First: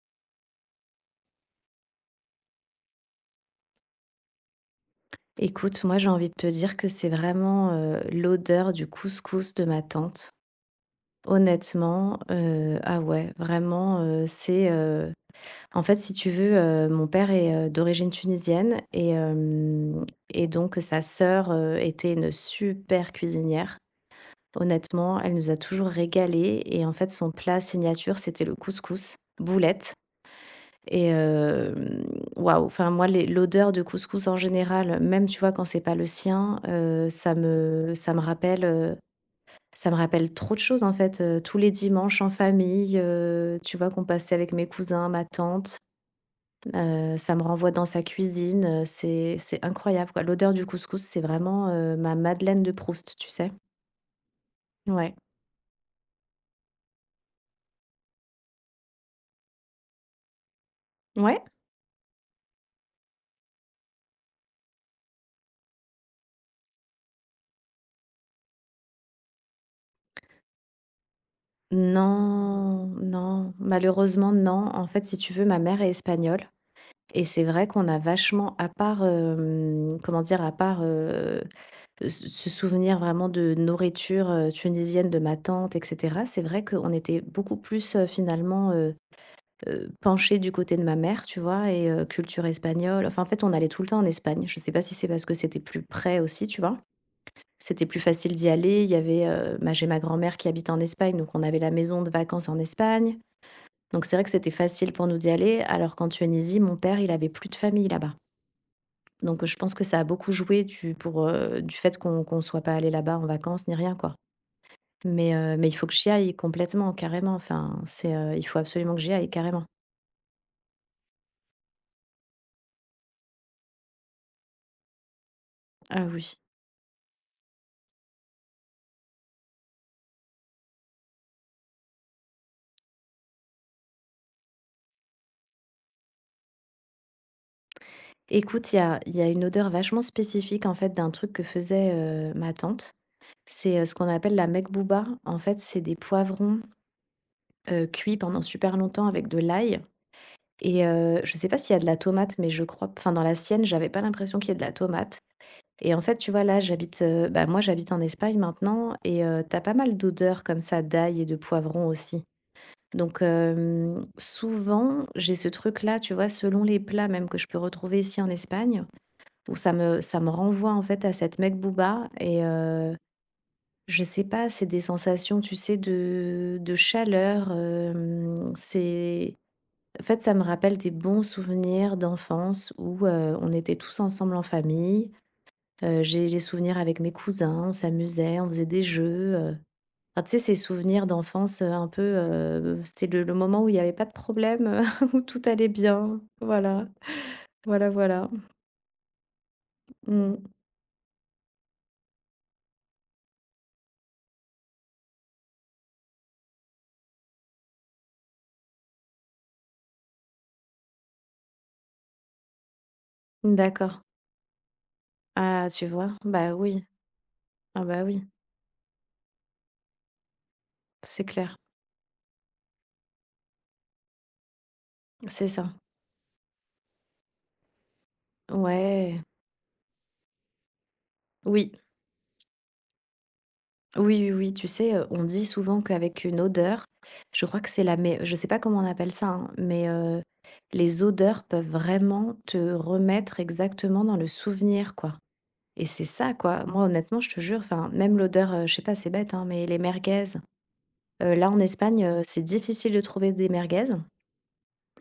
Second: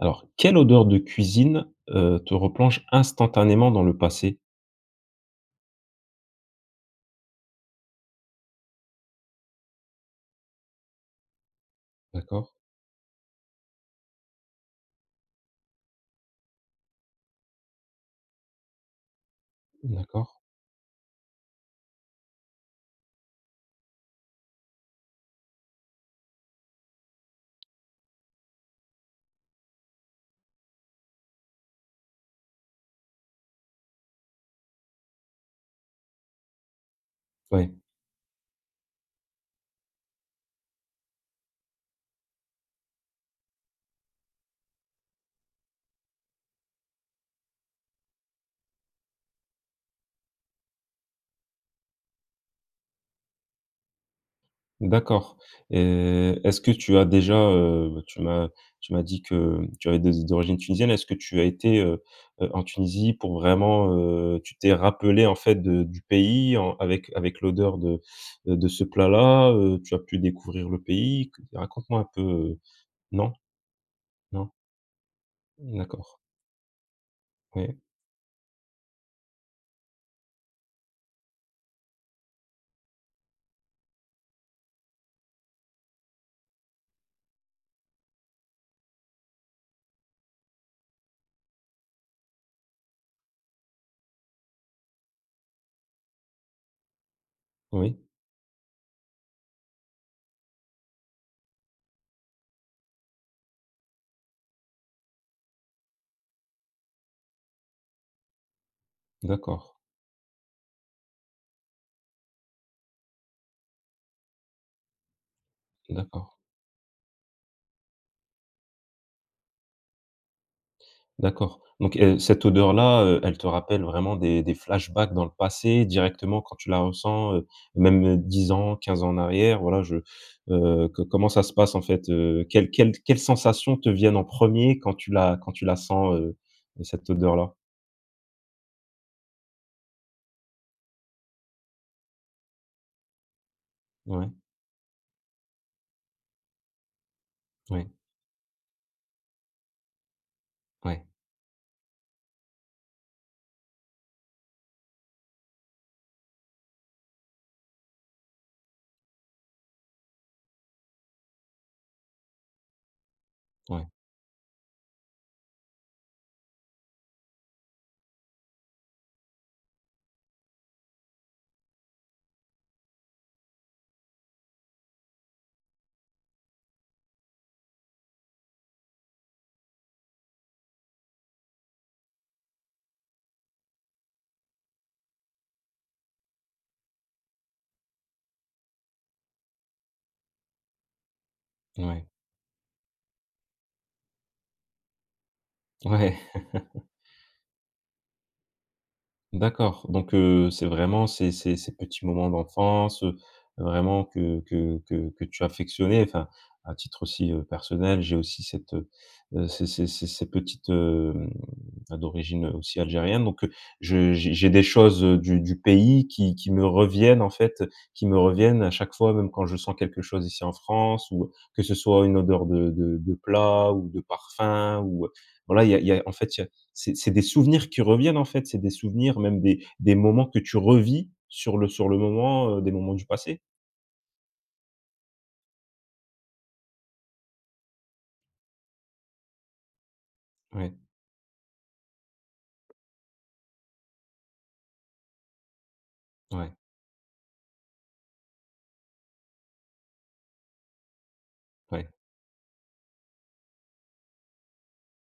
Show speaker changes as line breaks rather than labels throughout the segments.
Alors, quelle odeur de cuisine, te replonge instantanément dans le passé?
Écoute, moi, j'ai envie de te dire que c'est vraiment, l'odeur du couscous de ma tante. Honnêtement,
D'accord,
ah ouais, vraiment, en fait, si tu veux, mon père est, d'origine tunisienne et hem
d'accord,
et donc sa sœur, était une super cuisinière. Honnêtement, elle nous a toujours régalés et en fait, son plat signature, c'était le couscous, boulettes. Et hem, Waouh, enfin moi les l'odeur de couscous en général, même tu vois quand c'est pas le sien,
ouais,
ça me rappelle trop de choses en fait, tous les dimanches en famille, tu vois qu'on passait avec mes cousins, ma tante, ça me renvoie dans sa cuisine, c'est incroyable quoi. L'odeur du couscous, c'est vraiment, ma madeleine de Proust, tu sais? Ouais.
d'accord, et est-ce que tu as déjà, tu m'as dit que tu avais des origines tunisiennes. Est-ce que tu
Ouais.
as été, en Tunisie pour vraiment, tu t'es rappelé en fait de du pays en avec l'odeur de ce plat-là, tu as pu découvrir le pays? Raconte-moi un peu,
Non,
non?
non, malheureusement
Non?
non. En fait, si tu veux, ma mère est
D'accord,
espagnole. Et c'est vrai
oui,
qu'on a vachement, à part, comment dire? À part, ce souvenir vraiment de nourriture, tunisienne de ma tante et cetera, c'est vrai qu'on était beaucoup plus, finalement, penchés du côté de ma mère, tu vois? Et culture espagnole, enfin, en fait, on allait tout le temps en Espagne. Je sais pas si c'est parce que c'était plus près aussi, tu vois? C'était
oui,
plus facile d'y aller. Il y avait, ma j'ai ma grand-mère qui habite en Espagne, donc on avait la maison de vacances en Espagne. Donc c'est vrai que c'était facile pour nous d'y aller, alors qu'en Tunisie, mon père, il avait plus de famille là-bas. Donc, je pense
d'accord,
que ça a beaucoup joué du fait qu'on soit pas allé là-bas en vacances ni rien, quoi. Mais il faut que j'y
d'accord.
aille complètement, carrément, enfin, il faut absolument que j'y aille, carrément.
D'accord. Donc, cette odeur-là, elle te rappelle vraiment des flashbacks dans le passé
Ah oui.
directement quand tu la ressens, même, 10 ans, 15 ans en arrière, voilà, je co comment ça se passe en fait? Quelles sensations te viennent en premier quand tu la sens, cette odeur-là?
Écoute, il y a une odeur vachement spécifique, en fait, d'un truc que faisait, ma tante. C'est, ce qu'on
Ouais,
appelle la mekbouba. En fait, c'est des poivrons,
ouais,
cuits pendant super longtemps avec de l'ail et
ouais,
je sais pas s'il y a de la tomate, mais je crois enfin, dans la sienne, j'avais pas l'impression qu'il y ait de la tomate. Et en fait, tu vois, là, moi, j'habite en Espagne maintenant et tu pas mal d'odeurs comme ça d'ail et de poivron aussi. Donc
ouais,
hem, souvent, j'ai ce truc-là, tu vois, selon les plats même que je peux retrouver ici en Espagne, où ça me renvoie, en fait, à cette mekbouba et je sais pas, c'est des sensations, tu sais, de chaleur, hem, c'est en fait, ça me rappelle des bons souvenirs d'enfance où, on était tous ensemble en famille. J'ai les souvenirs avec mes cousins, on s'amusait, on faisait des jeux, enfin, tu sais, ces souvenirs d'enfance, un peu, c'était le moment où il n'y avait pas de problème, où tout allait
ouais, ouais.
bien. Voilà, voilà, voilà.
D'accord, donc
Mmh.
c'est vraiment ces petits moments d'enfance, vraiment que tu affectionnais, enfin, à titre aussi, personnel, j'ai aussi cette, ces petites, d'origine aussi algérienne, donc
D'accord.
je j'ai des choses, du
Ah, tu vois?
pays qui
Bah,
me
oui.
reviennent, en fait,
Ah, bah,
qui me
oui,
reviennent à chaque fois, même quand je sens quelque chose ici en France
c'est
ou
clair.
que ce soit une odeur de plat ou de parfum ou,
C'est
voilà,
ça.
il y a en fait, il y a c'est des souvenirs qui reviennent, en fait, c'est des souvenirs,
Ouais.
même des moments que tu revis
Oui.
sur le moment, des moments du passé.
Oui, oui, oui, tu sais, on dit souvent qu'avec une odeur, je crois que c'est la mais je sais pas comment on appelle ça, hein, mais
Ouais,
les odeurs peuvent vraiment te remettre exactement dans le souvenir, quoi et c'est ça,
ouais,
quoi. Moi, honnêtement, je te jure, enfin, même l'odeur, je sais pas, c'est bête, hein, mais les merguez, là, en
ouais.
Espagne, c'est difficile de trouver des merguez.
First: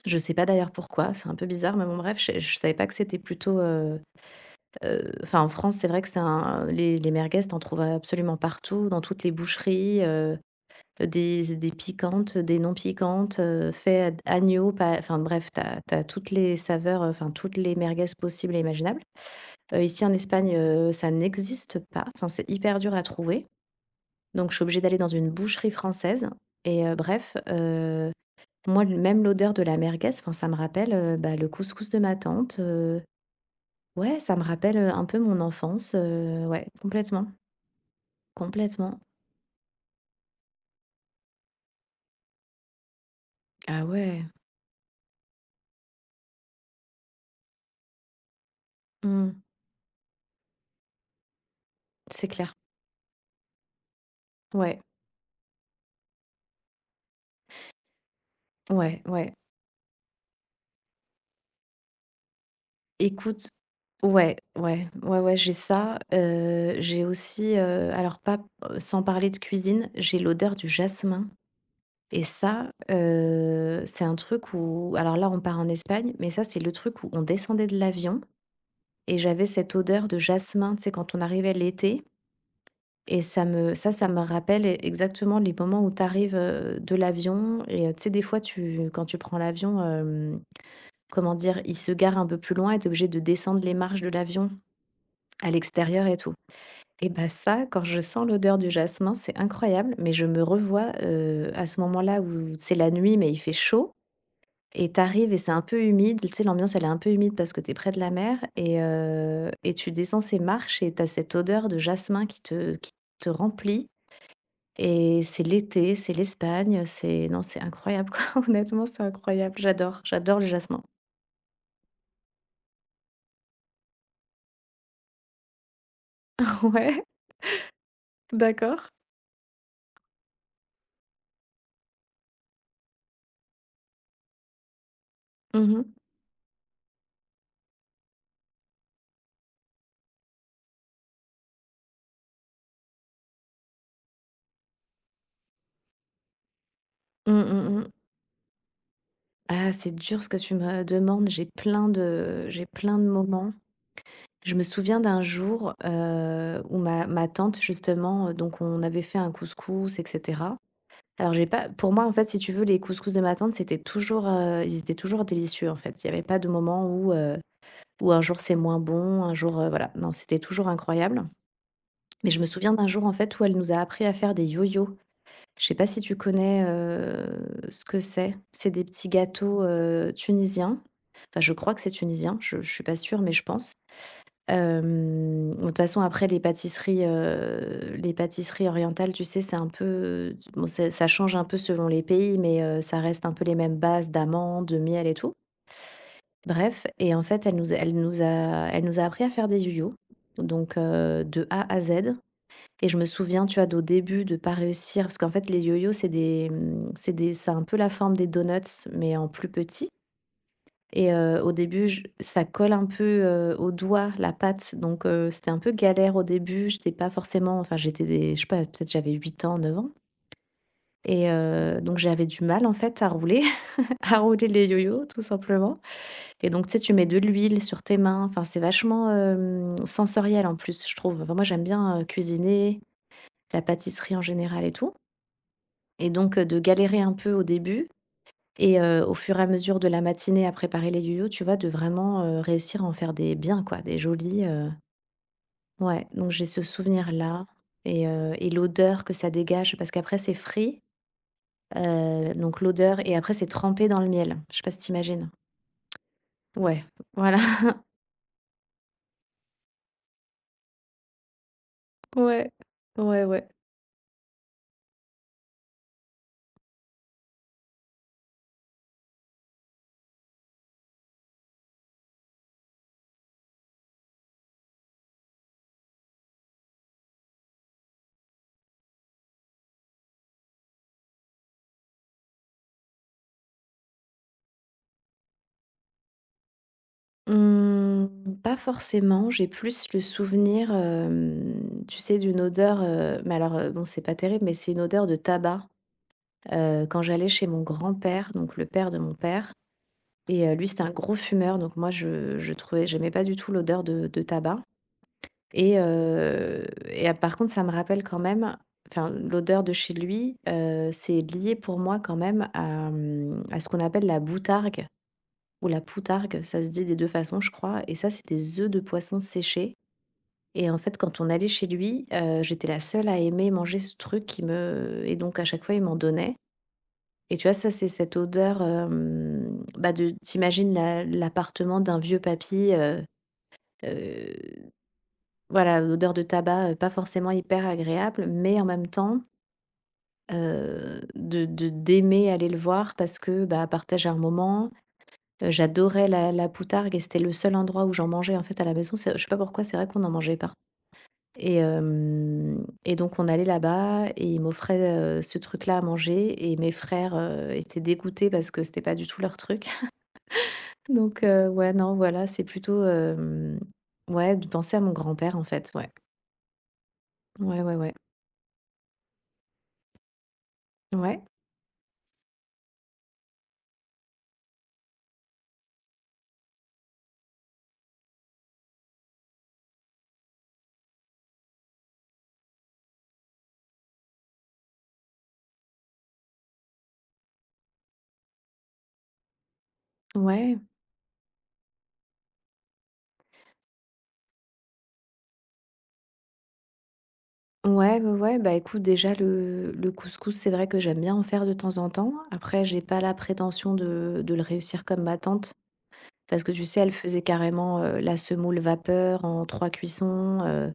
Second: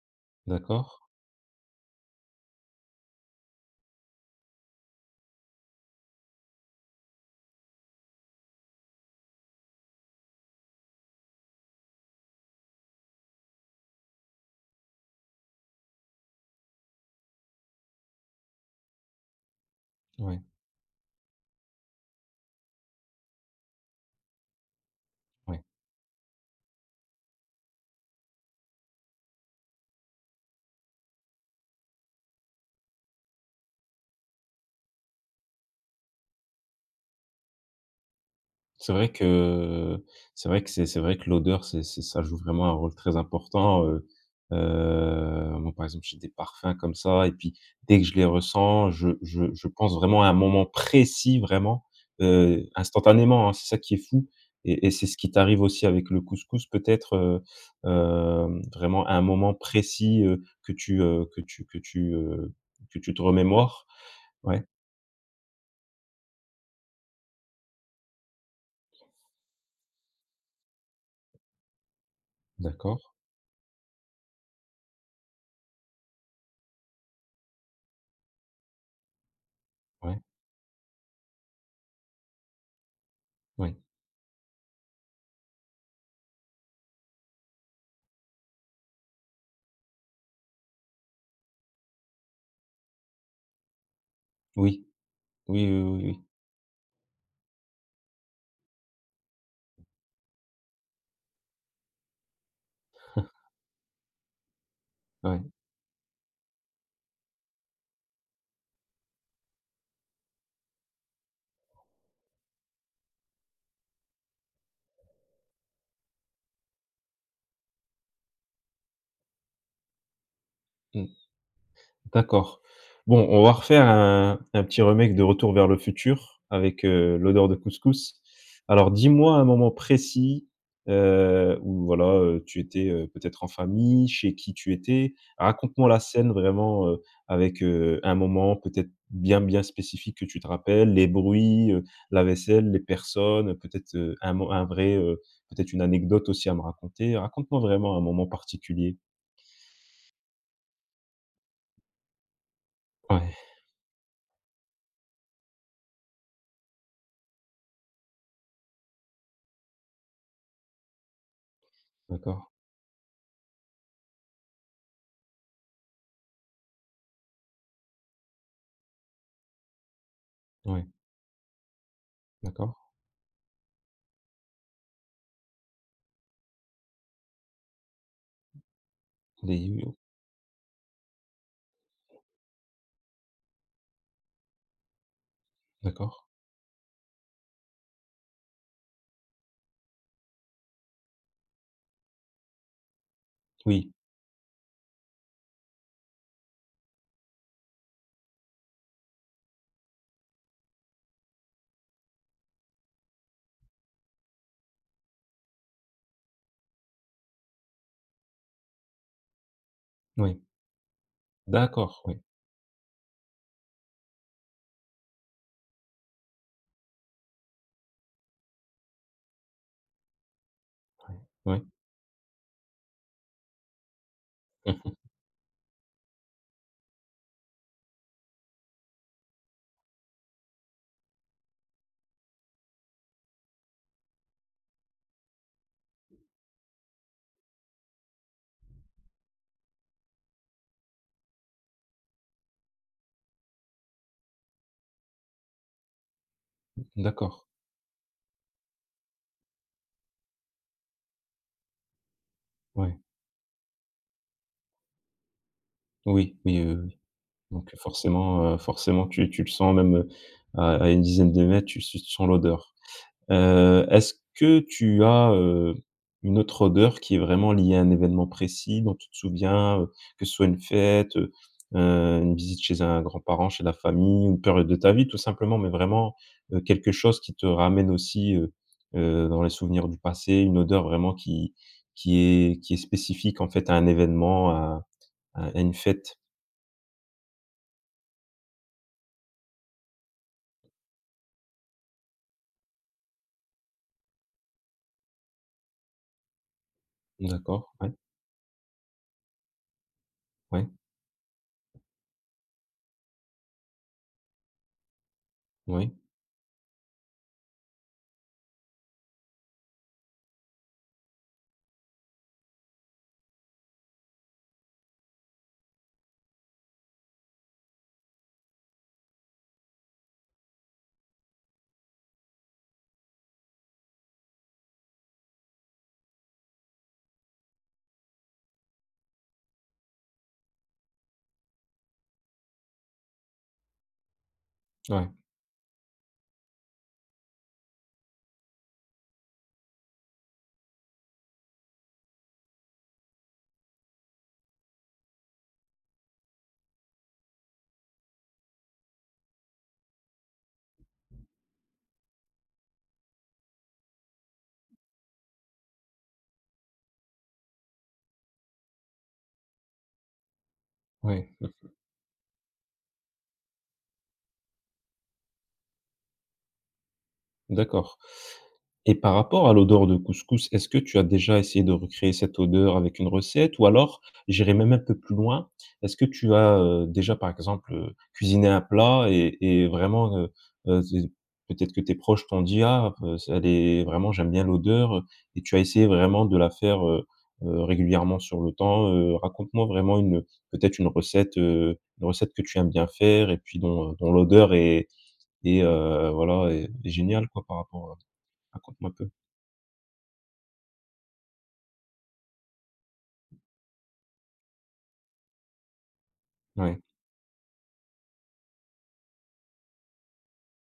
Je sais pas d'ailleurs
D'accord.
pourquoi, c'est un peu bizarre, mais bon, bref, je savais pas que c'était plutôt, enfin, en France, c'est vrai que c'est un les merguez, t'en trouves absolument partout, dans toutes les boucheries, des piquantes, des non piquantes, fait ad agneau, pas enfin bref, t'as toutes les saveurs, enfin toutes les merguez possibles et imaginables. Ici en
Ouais,
Espagne, ça n'existe pas, enfin c'est hyper dur à trouver, donc je suis obligée d'aller dans une
ouais.
boucherie française et, bref, moi l même l'odeur de la merguez, enfin ça me rappelle, bah, le couscous de ma tante, ouais, ça me rappelle, un peu mon enfance, ouais, complètement,
C'est
complètement.
vrai que c'est vrai que l'odeur, c'est ça joue vraiment un rôle très
Ah
important,
ouais,
moi, par exemple, j'ai des parfums comme ça et puis dès que je les ressens, je
mmh,
je je pense vraiment à un moment précis, vraiment,
c'est clair.
instantanément, hein, c'est ça qui est fou
Ouais,
et c'est ce qui t'arrive aussi avec le couscous peut-être,
ouais,
vraiment à un
ouais.
moment précis, que tu, que tu que tu, que tu te
Écoute.
remémores?
Ouais,
Ouais,
ouais, ouais, ouais, j'ai ça. J'ai aussi, alors pas, sans parler de cuisine, j'ai l'odeur du jasmin et ça,
d'accord,
c'est un truc où alors là, on part en Espagne, mais ça, c'est le truc où on descendait de l'avion et j'avais cette odeur de
ouais,
jasmin, tu sais, quand on arrivait l'été et ça me
ouais.
ça ça me rappelle e exactement les moments où tu arrives, de l'avion et tu sais, des fois, tu quand tu prends l'avion, comment dire? Il se gare un peu plus loin et tu obligé de descendre les marches de l'avion
Oui.
à
Oui, oui, oui, oui,
l'extérieur et
oui.
tout. Et bah, ça, quand je sens l'odeur du jasmin, c'est incroyable, mais je me revois, à ce moment-là où c'est la nuit, mais il fait chaud et t'arrives et
Ouais.
c'est un peu humide. Tu sais, l'ambiance, elle est un peu humide parce que t'es près de la mer et tu descends ces marches et t'as cette odeur de jasmin qui te remplit et c'est l'été, c'est l'Espagne, c'est non, c'est incroyable, quoi. Honnêtement, c'est incroyable. J'adore, j'adore le jasmin.
Mmh. D'accord. Bon, on va refaire un petit remake de Retour vers le futur avec,
Ouais,
l'odeur de couscous.
d'accord.
Alors dis-moi un moment précis, où voilà, tu étais, peut-être en famille, chez qui tu étais?
Mmh mh.
Raconte-moi la scène vraiment, avec, un moment peut-être bien, bien spécifique que tu te rappelles, les bruits, la vaisselle, les personnes, peut-être, un vrai, peut-être une anecdote aussi à me raconter.
Mmh,
Raconte-moi
mmh.
vraiment un moment particulier.
Ah, c'est dur ce que tu me demandes. J'ai plein de
Ouais,
moments. Je me souviens d'un jour, où ma tante justement, donc on avait fait un couscous et cetera. Alors j'ai pas pour moi, en fait, si
d'accord.
tu veux, les couscous de ma tante, ils étaient toujours délicieux, en fait. Il y avait pas de moment où un jour c'est moins bon, un jour, voilà. Non, c'était toujours
Ouais,
incroyable. Mais je me souviens
d'accord.
d'un jour, en fait, où elle nous a appris à faire des yo-yos. Je sais pas si tu connais, ce que c'est? C'est des petits gâteaux, tunisiens. Enfin, je crois que c'est tunisien, je suis pas sûre, mais je pense. De toute façon,
D'accord.
après les pâtisseries orientales, tu sais, c'est un peu bon, c'est ça change un peu selon les pays, mais ça reste un peu les mêmes
Oui,
bases d'amandes, de miel et tout. Bref et en fait, elle nous a appris à faire des yoyos, donc de A à Z. Et je me souviens, tu vois, d'au début, de pas réussir parce qu'en fait, les yo-yos, c'est des, mmh, c'est des ça a un peu la forme des donuts, mais en plus petit.
oui.
Et au début, je
D'accord, oui,
ça colle un peu, au doigt, la pâte, donc c'était un peu galère au début. J'étais pas forcément enfin, j'étais des je sais pas, peut-être j'avais 8 ans, 9 ans et
oui.
donc j'avais du mal, en fait, à rouler, à rouler les
Mmh.
yo-yos, tout simplement et donc tu sais, tu mets de l'huile sur tes mains, enfin, c'est vachement, sensoriel, en plus, je trouve. Enfin, moi, j'aime bien, cuisiner, la pâtisserie en général et tout. Et donc, de galérer un peu au début et au fur et à mesure de la matinée à préparer les yoyos, tu vois? De vraiment, réussir à en faire des biens, quoi, des jolis. Ouais, donc j'ai ce
D'accord.
souvenir-là et l'odeur que ça dégage parce qu'après c'est frit, donc
Ouais.
l'odeur et après c'est trempé dans le miel. Je sais pas si tu
Oui, oui, oui,
Ouais,
oui.
voilà.
Donc forcément, forcément tu le sens même, à une dizaine de mètres, tu sens
Ouais.
l'odeur.
Ouais, ouais.
Est-ce que tu as, une autre odeur qui est vraiment liée à un événement précis dont tu te souviens, que ce soit une fête, une visite chez un grand-parent, chez la famille, une période de ta vie tout simplement, mais vraiment, quelque chose qui te ramène aussi, dans les souvenirs du passé, une odeur vraiment qui est spécifique en fait à un événement, à une fête?
Mmh, pas forcément, j'ai plus le souvenir, tu sais, d'une odeur, mais alors, bon, c'est pas terrible, mais c'est une odeur de tabac. Quand j'allais chez mon
D'accord, ouais,
grand-père, donc le père de mon père. Et
ouais,
lui, c'était un gros fumeur, donc moi, je trouvais j'aimais pas du tout l'odeur de tabac et
oui,
par contre, ça me rappelle quand même enfin, l'odeur de chez lui, c'est lié pour moi quand même à, mmh, à ce qu'on appelle la boutargue ou la poutargue, ça se dit des 2 façons, je crois et ça, c'est des œufs de poisson séchés et en fait, quand on allait chez lui, j'étais la seule à aimer manger ce truc qui me et donc à chaque fois, il m'en donnait et tu vois, ça, c'est cette odeur, bah, de tu la l'appartement d'un vieux papy, heu,
ouais,
voilà, l'odeur de tabac, pas forcément hyper agréable, mais en même temps, de d'aimer aller le voir parce que, bah, partager un moment. J'adorais la poutargue et c'était le seul endroit où j'en mangeais, en fait, à la maison. C'est je sais pas pourquoi, c'est vrai qu'on n'en mangeait pas et donc on allait là-bas et ils m'offraient, ce truc-là à manger et mes frères, étaient dégoûtés parce que c'était pas du tout leur truc. Donc
ouais, mmh,
ouais, non, voilà, c'est plutôt, ouais, de penser à mon grand-père, en fait, ouais. Ouais, ouais, ouais.
d'accord. Et par rapport à l'odeur de couscous, est-ce que tu as
Ouais,
déjà essayé de recréer cette odeur avec une recette? Ou alors, j'irai même un peu plus loin, est-ce que tu as, déjà, par exemple, cuisiné un plat et vraiment, z peut-être que tes proches t'ont dit: «Ah, elle est vraiment j'aime bien l'odeur», et tu as essayé vraiment de la faire, régulièrement sur le temps? Raconte-moi vraiment une
ouais.
peut-être une recette que tu aimes bien faire et puis dont l'odeur voilà, est géniale, quoi, par rapport,
Ouais, ouais, ouais, bah, écoute,
raconte-moi un peu.
déjà le couscous, c'est vrai que j'aime bien en faire de temps en temps. Après, j'ai pas la prétention de le réussir comme ma tante, parce que tu
Ouais,
sais, elle faisait carrément, la semoule vapeur en 3 cuissons,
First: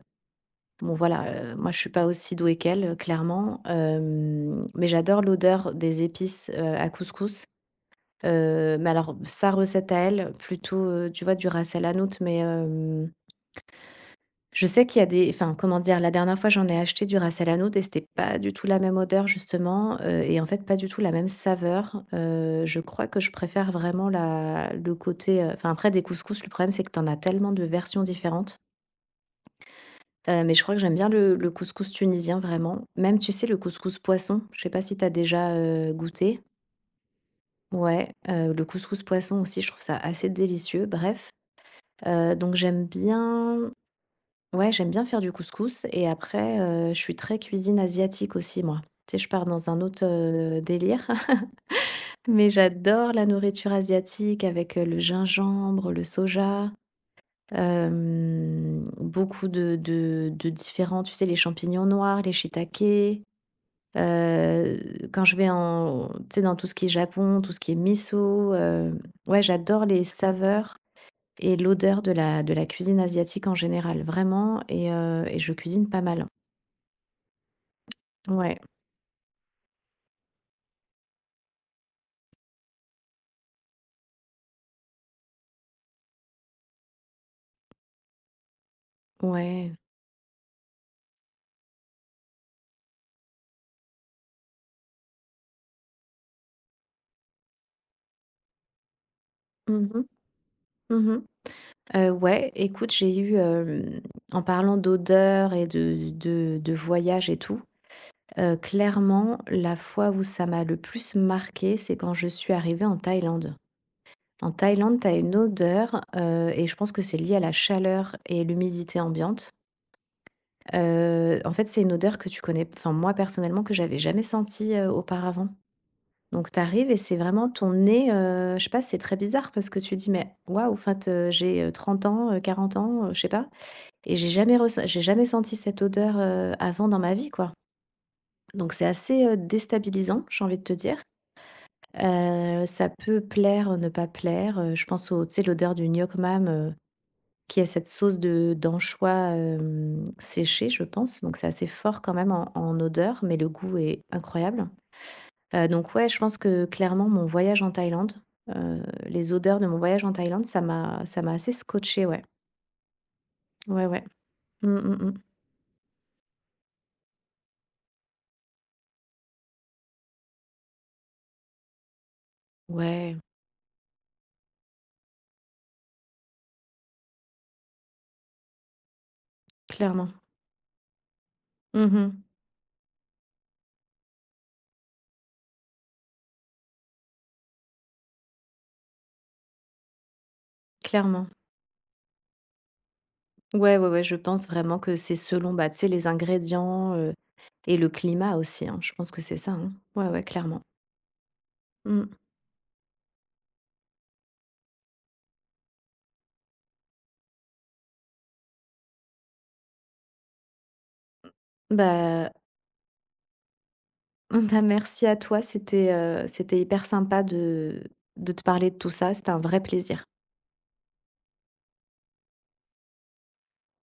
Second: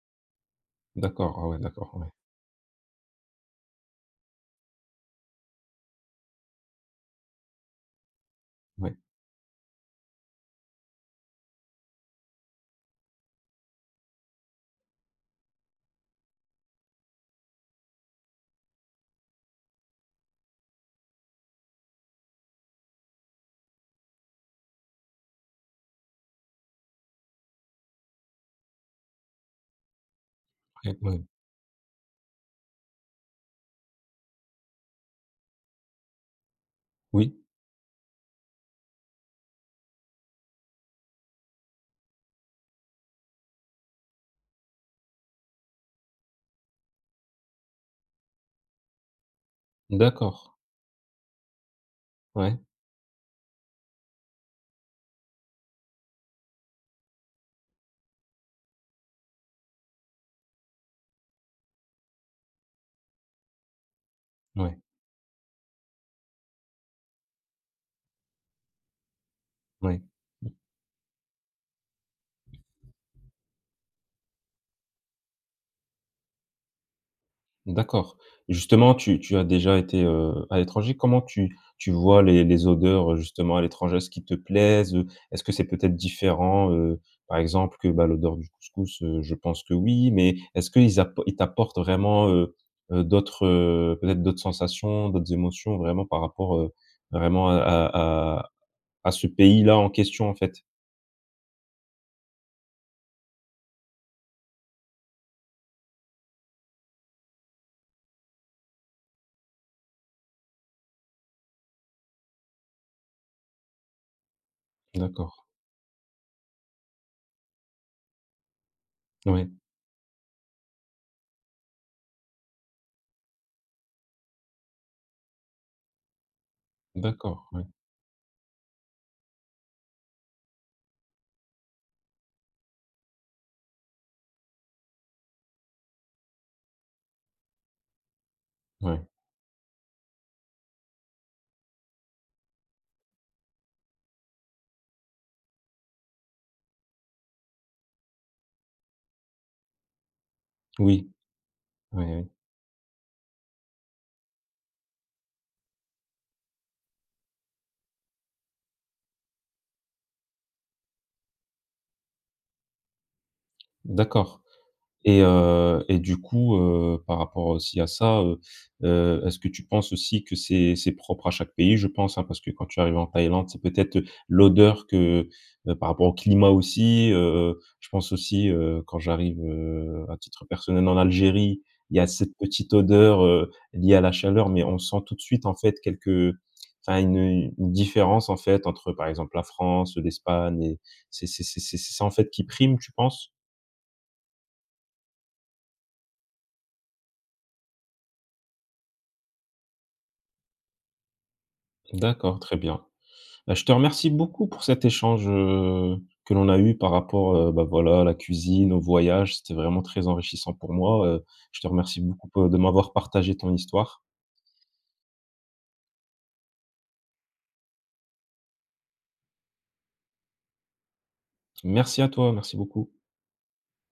bon,
d'accord, ah
voilà,
ouais,
moi, je suis
d'accord,
pas
ouais,
aussi douée qu'elle, clairement, mais j'adore l'odeur des épices, à couscous. Mais
ouais,
alors sa recette à elle, plutôt, tu vois, du ras el hanout, mais, je sais qu'il y a des enfin, comment dire? La dernière fois, j'en ai acheté du ras el hanout et c'était pas du tout la même odeur justement, et en fait, pas du tout la même saveur. Je crois que je préfère vraiment la le côté, enfin, après des couscous, le problème, c'est que t'en as tellement de versions différentes, mais je crois que j'aime
ouais,
bien
ouais.
le couscous tunisien vraiment. Même, tu sais, le couscous poisson, je sais pas si t'as déjà, goûté?
Oui,
Ouais, le couscous poisson aussi, je trouve ça assez délicieux. Bref, donc j'aime bien ouais, j'aime bien faire du couscous et après, je suis très cuisine asiatique aussi moi. Tu sais, je pars dans un autre,
d'accord,
délire, mais
ouais,
j'adore la nourriture asiatique avec, le gingembre, le soja, beaucoup de différents tu sais, les champignons noirs, les shiitakes,
ouais,
quand je vais en tu sais, dans tout ce qui est Japon, tout ce qui est miso, ouais, j'adore
ouais,
les saveurs et l'odeur de la cuisine asiatique en général, vraiment et je cuisine pas mal.
d'accord.
Ouais,
Justement, tu as déjà été, à l'étranger. Comment tu vois les odeurs, justement à l'étranger? Est-ce qu'ils te plaisent, Est-ce que c'est peut-être différent, par exemple, que, bah, l'odeur du couscous, je pense
ouais.
que oui, mais est-ce qu'ils appo ils t'apportent vraiment, d'autres, peut-être d'autres sensations, d'autres émotions vraiment par rapport, vraiment à ce pays-là
Mmh
en
mh.
question, en fait?
Mmh, ouais, écoute, j'ai eu, en parlant d'odeur et de voyage et tout, clairement, la fois où ça m'a le plus marqué, c'est quand je suis arrivée en Thaïlande. En Thaïlande, tu as
D'accord,
une odeur, et je pense que c'est lié à la chaleur et l'humidité
ouais.
ambiante. En fait, c'est une odeur que tu connais enfin, moi, personnellement, que j'avais jamais sentie, auparavant. Donc t'arrives et c'est vraiment
D'accord, ouais,
ton nez, je sais pas, c'est très bizarre parce que tu dis: «Mais waouh, en fait, j'ai, 30 ans, 40 ans, je sais pas et j'ai jamais senti cette odeur, avant dans ma vie, quoi. Donc c'est
ouais.
assez, déstabilisant, j'ai envie de te dire. Ça peut plaire, ne pas plaire, je pense au tu sais, l'odeur du gnoc mam, qui est cette sauce de d'anchois, séchés, je
Oui,
pense, donc c'est assez fort
oui,
quand
oui.
même en odeur, mais le goût est incroyable. Donc ouais, je pense que clairement mon voyage en Thaïlande, les odeurs de mon voyage en Thaïlande, ça m'a assez scotché ouais. Ouais, ouais.
D'accord.
Mmh, mmh mh.
Et du coup, par rapport aussi à ça, est-ce que tu penses aussi que c'est propre à chaque pays? Je pense, hein, parce que quand tu arrives en
Ouais,
Thaïlande, c'est peut-être l'odeur que, par rapport au climat aussi, je pense aussi, quand j'arrive,
clairement.
à titre personnel en Algérie, il y a
Mmh.
cette petite odeur, liée à la chaleur, mais on sent tout de suite, en fait, quelques enfin une différence, en fait, entre, par exemple, la France, l'Espagne et
Clairement.
c'est ça, en fait, qui prime, tu penses?
Ouais, ouais, ouais, je pense vraiment que c'est selon, bah, tu sais, les ingrédients, et le climat aussi, hein. Je pense que c'est ça, hein. Ouais, ouais, clairement. Mmh.
D'accord, très bien. Bah, je te remercie beaucoup pour cet échange, que l'on a eu par rapport, bah, voilà, à la cuisine, au voyage. C'était vraiment très enrichissant pour moi. Je te remercie beaucoup,
Bah,
de m'avoir partagé ton histoire.
bah, merci à toi, c'était, c'était hyper sympa de te parler de tout ça, c'était un vrai plaisir.
Merci à toi, merci beaucoup.